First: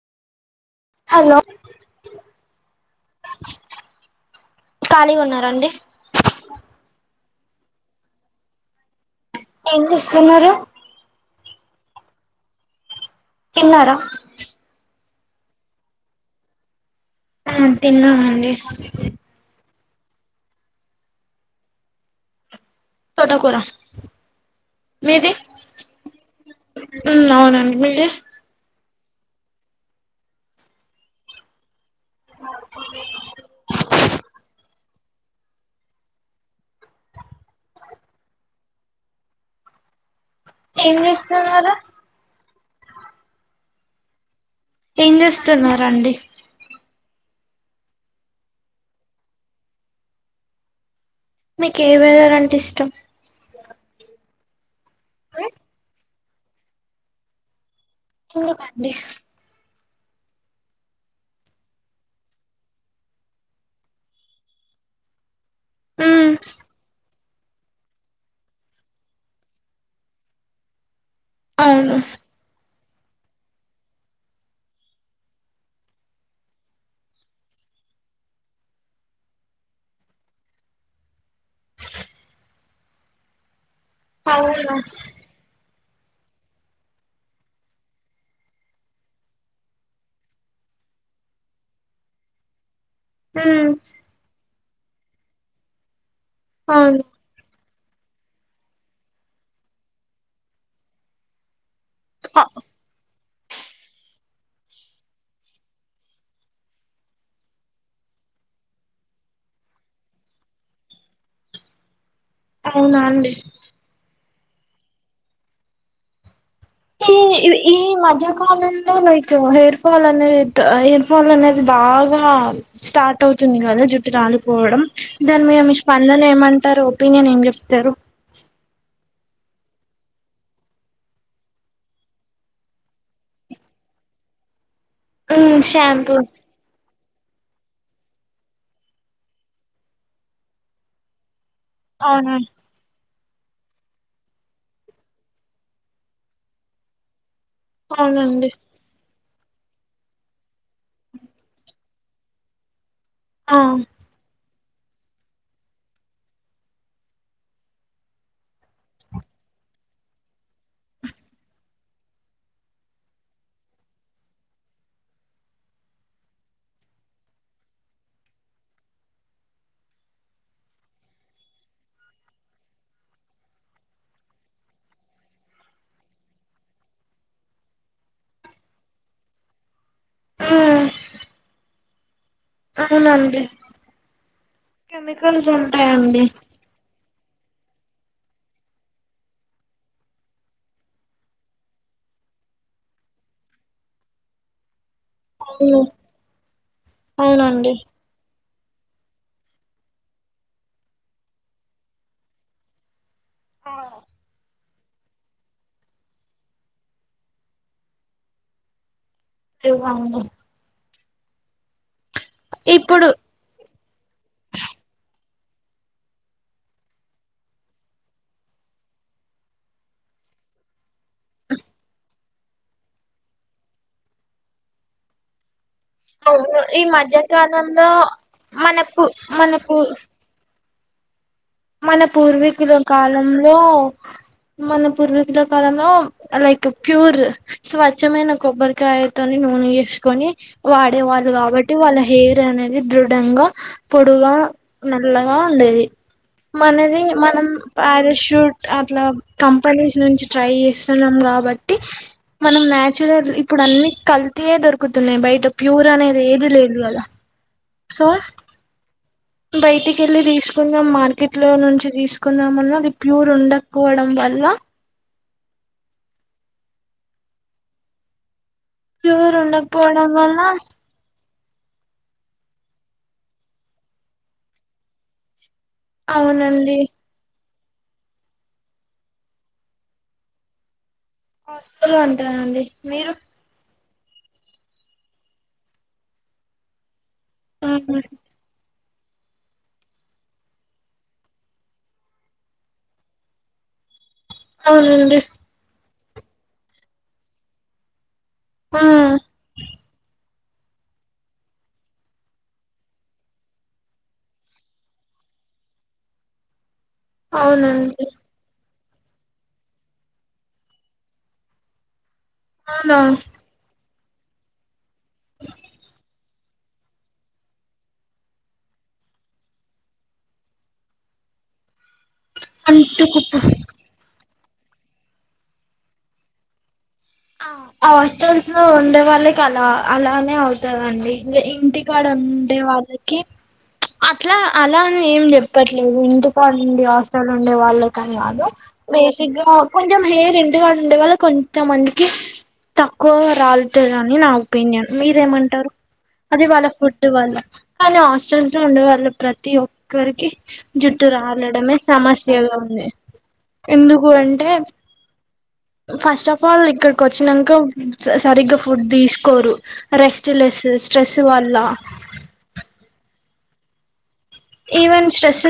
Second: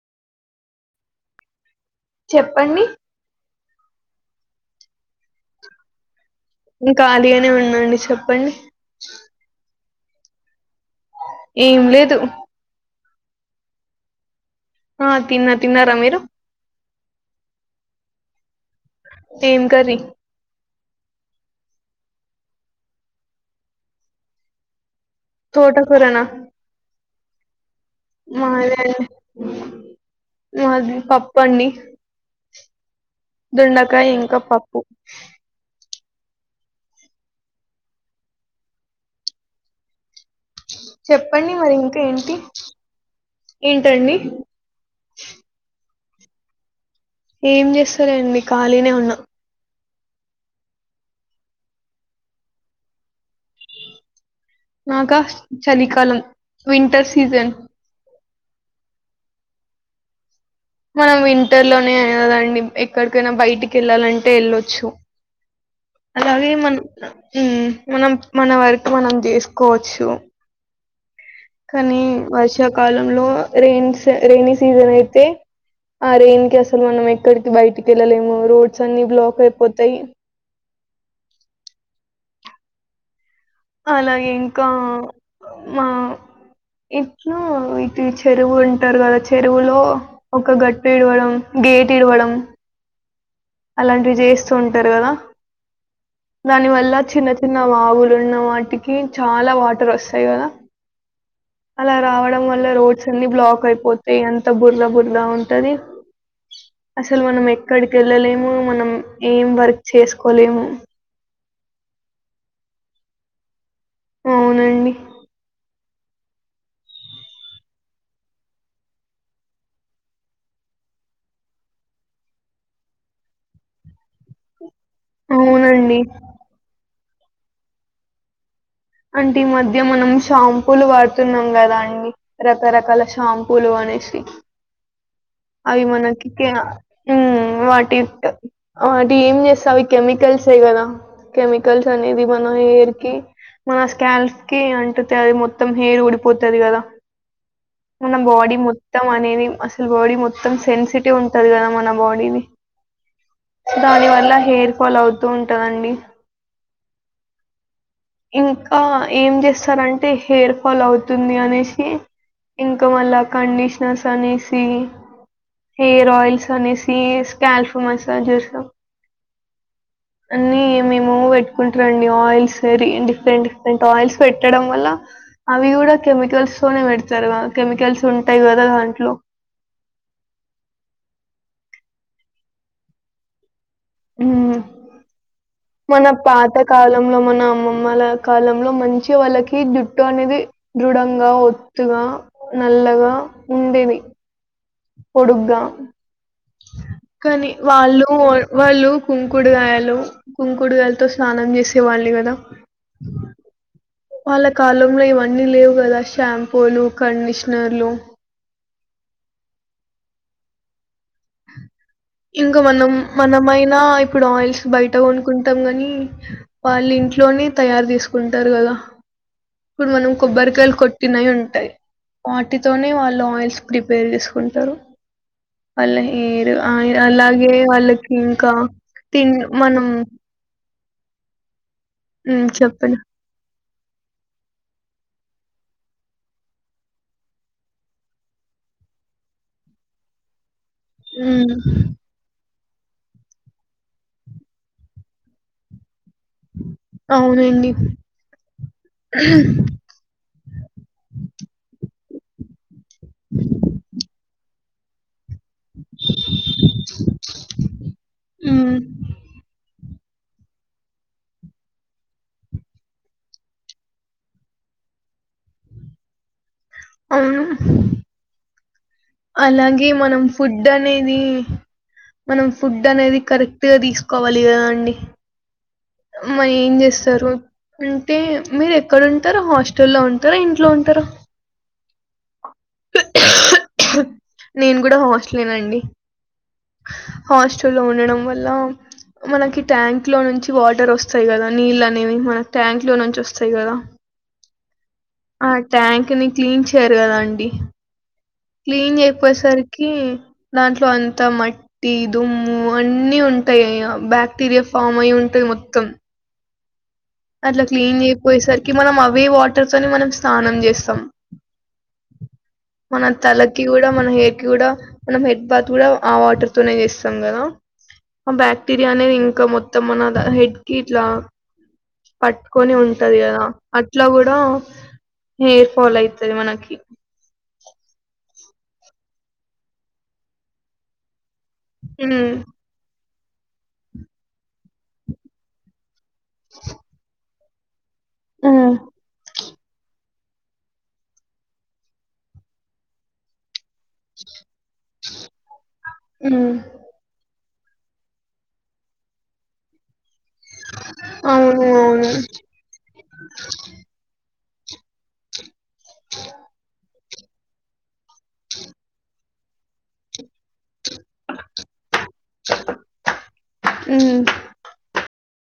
hello చెప్పండి ఖాళీగా ఉన్నరా అండి ఇం ఖాళీగానే ఉన్నాండి చెప్పండి ఏం చేస్తున్నారు ఏం లేదు తిన్నారా ఆ తిన్న తిన్నారా మీరు తిన్నాము అండి ఏం కర్రీ తోట కూర తోట ఫరనా అవునండి మీది మాద మాది పప్పండి ఓే దుండకాయ ఇంకా పప్పు ఏం చెప్పండి చేస్తున్నారు మరి ఇంకా ఏంటి ఏంటండి ఏం చేస్తున్నండి ఏం చేస్తారండి ఖాళీనే ఉన్నా మీకు ఏ విధాల అంటే ఇష్టం నాగా చలికాలం వింటర్ సీజన్ ఇంగ ఫండి మనం వింటర్ లోనే అయి కదండి ఎక్కడికైనా బయటికి వెళ్ళాలంటే వెళ్ళొచ్చు మ్మ్ అలాగే మన మనం మన వరకు మనం చేసుకోవచ్చు అవును కానీ వర్షాకాలంలో రైన్ రైైన సీజన్ అయితే ఆ రెయిన్ కి అసలు మనం ఎక్కడికి బయటికి వెళ్ళలేము రోడ్స్ అన్ని బ్లాక్ అయిపోతాయి అలాగే ఇంకా అవునా మా ఇట్లు ఇటు చెరువు ఉంటారు కదా చెరువులో ఒక గట్టి ఇడవడం గేట్ ఇడవడం మ్మ్ అలాంటివి చేస్తూ ఉంటారు కదా దాని వల్ల అవును చిన్న చిన్న నా ఆగులు ఉన్న వాటికి చాలా వాటర్ వస్తాయి కదా అలా రావడం వల్ల రోడ్స్ బ్లాక్ అయిపోతాయి ఎంత బురద బురద ఉంటది అసలు మనం ఎక్కడికి వెళ్ వెళ్లలేము మనం ఏం వర్క్ చేసుకోలేము అవునా అండి అవునండి హ ఈ మధ్యకాలంలో లైక్ హెయిర్ ఫాల్ అనేది హెయిర్ ఫాల్ అనేది బాగా స్టార్ట్ అవుతుంది కదా జుట్టు రాలిపోవడం దాని మీరు మీ అవునండి స్పందన ఏమంటారు ఒపీనియన్ ఏం చెప్తారు అంటే ఈ మధ్య మనం షాంపూలు వాడుతున్నాం కదా అండి రకరకాల షాంపూలు అనేవి సి ఉమ్ షాంపూ అవిిమానకిిక ఉ వాటి వాటి ఏం చేస్తావి కెమికల్సే కదా కెమికల్స్ అనేది అవునండి బనర్కి మన స్కాల్స్ కి అంట అది మొత్తం హెయిర్ ఊడిపోతుంది కదా మన అవునండి బాడీ మొత్తం అనేది అసలు బాడీ మొత్తం మొత్తం సెన్సిటివ్ ఉంటంది కదా మన బాడీని ఆ దాని వల్ల హెయిర్ ఫాలో అవుతూ ఉంటాదండి ఇంకా ఏం చేస్తారంటే హెయిర్ ఫాల్ అవుతుంది అనేసి ఇంకా మళ్ళా కండిషనర్స్ అనేసి హెయర్ ఆయిల్స్ అనే సి స్కల్ఫ మసాజస్ అన్నీ మేము ట్టు డిఫరెంట్ ఫరెంట్ ఆల్స్ పె వల్ అ కూడా కెమికల్స్ తోనే పెడతారు కద కెమికల్స్ ఉంటాయి కదా దాంట్లో ఆ అవునండి ఉమ్, కెమికల్స్ మన ఉంటాయంండి పాత కాలంలో మన హ అమ్మమ్మల కాలంలో మంచి వాళ్ళకి జుట్టు అనేది దృఢంగా ఒత్తుగా నల్ల గా ఉండేవి పొడుగ్గా అవును కానీ అవునండి వాళ్ళు వాళ్ళు కుంకుడుగాయలు కుంకుడుగాయలతో స్నానం చేసే వాళ్ళు కదా ఆ, వాలా కాలంలో ఇవన్నీ లేవు కదా షాంపూలు కండిషనర్లు లేవు అవును ఇంకా మనం ఇప్పుడు మనమైనా ఇప్పుడు ఆయిల్స్ బయట కొను కుంటాం గని వాళ్ళు ఇంట్లోనే తయారు చేసుకుంటారు కదా ఇప్పుడు మనం కొబ్బర్ కాయలు కోట్ టినయి ఉంటాయి వాటితోనే వాళ్ళు ఆయిల్స్ ప్రిపేర్ చేసుకుంటారు వాళ్ళ హెయిర్ అవును ఈ ఆయిల్ అలాగే మధ్యకాలంలో వాళ్ళకి ఇంకా మనకు తిన్ మనకు మనం మన ఉమ్ పూర్వీకుల చెప్పండి కాలంలో మన పూర్వీకుల కాలంలో లైక్ ప్యూర్ స్వచ్ఛమైన కొబ్బరికాయతోని నువ్ ఇర్చుకొని వాడే వాళ్ళు ఉమ్ కాబట్టి వాళ్ళ హెయిర్ అనే ది దృఢంగా పొడుగా నల్లగా ఉండేది మనది మనం అవునండి పారాషూట్ అట్లా కంపెనీస్ నుంచి ట్రై చేస్తున్నాం కాబట్టి మనం నాచురల్ ఇప్పుడు అన్ని కల్తయే దొరుకుతున్నాయి బయట ప్యూర్ అనేది ఏది లేది కదా సో ఉమ్ బయటికి వెళ్ళి తీసుకుందాం మార్కెట్ లో నుంచి తీసుకుందాం అన్న అది ప్యూర్ ఉండకపోవడం వల్ ల్ల అవును ప్యూర్ అలాగే ఉండకపోవడం మనం వల్ల ఫుడ్ అనేది మనం ఫుడ్ అనేది కరెక్ట్ గా తీసుకోవాలి కదా అండి మరి ఏం అవునండి చేస్తారు అంటే మీరు ఎక్కడ ఉంటారు హాస్టల్ల్లో ఉంటారా ఇంట్లో ఉంటారా హాస్టల్లో ఉంటానండి మీరు నేను కూడా హాస్టలేనండి హాస్టల్ లో అవునండి ఉండడం వల్ల మనకి ట్యాంక్ లో నుంచి వాటర్ వస్తాయి కదా నీళ్లు అనేవి మనకి ట్యాంక్ లో నుంచి వస్తాయి కదా అవునండి కని క్లీన్ చేయరు కదా అండి ఆ క్లీన్ చేయికపోయేసరికి దాంట్లో అంతా మట్టి దుమ్ము అన్ని ఉంటాయి బాక్టీరియా ఫామ్ అయి ఉం టది మొత్తం అట్లా క్లీన్ అవునండి చేయిపోయేసరికి మనం అవే వాటర్ తోని మనం స్నానం చేస్తాం అవునా మన తలకి కూడా మన హెయిర్ కి కూడా మనం హెడ్ బాత్ కూడా ఆ వాటర్ తోనే చేస్తాం కదా ఆ బ్యాక్టీరియా అనేది ఇంకా మొత్తం మన హెడ్ కి ఇట్లా పట్టుకొని ఉంటది అంటుకుప్పు కదా అట్లా కూడా హెయిర్ ఫాల్ అయితది మనకి హాస్టల్స్ లో ఉండే వాళ్ళకి అలా అలానే అవుతదండి ఇంటికాడ ఉమ్ ఉండే వాళ్ళకి అట్లా అలాని ఏం చెప్పట్లేదు ఎందుకో అండి హాస్టల్లో ఉండే వాళ్ళ కని కాదు ఉమ్ బేసిక్ గా కొంచెం హెయిర్ ఇంటికాడ ఉండే వల్ల కొంచెం మంచి తక్కువ రాలతుదని నా ఒపీనియన్ మీరేమంటారు అది ఉమ్ వాళ్ళ ఫుడ్ వళ్ళ కానీ హాస్టల్స్ లో ఉండేవాళ్ళు ప్రతి ఒక్కరికి జుట్టు అవును రాలడమే అవును సమస్యగా ఉంది ఎందుకు అంటే ఫస్ట్ ఆఫ్ ఆల్ ఇక్కడికి వచ్చినాక సరిగ్గా ఫుడ్ తీస్ కోరు రెస్ట్ లెస్ స్ట్రెస్ వల్ల ఉ మ్ ఈవెన్ స్ట్రెస్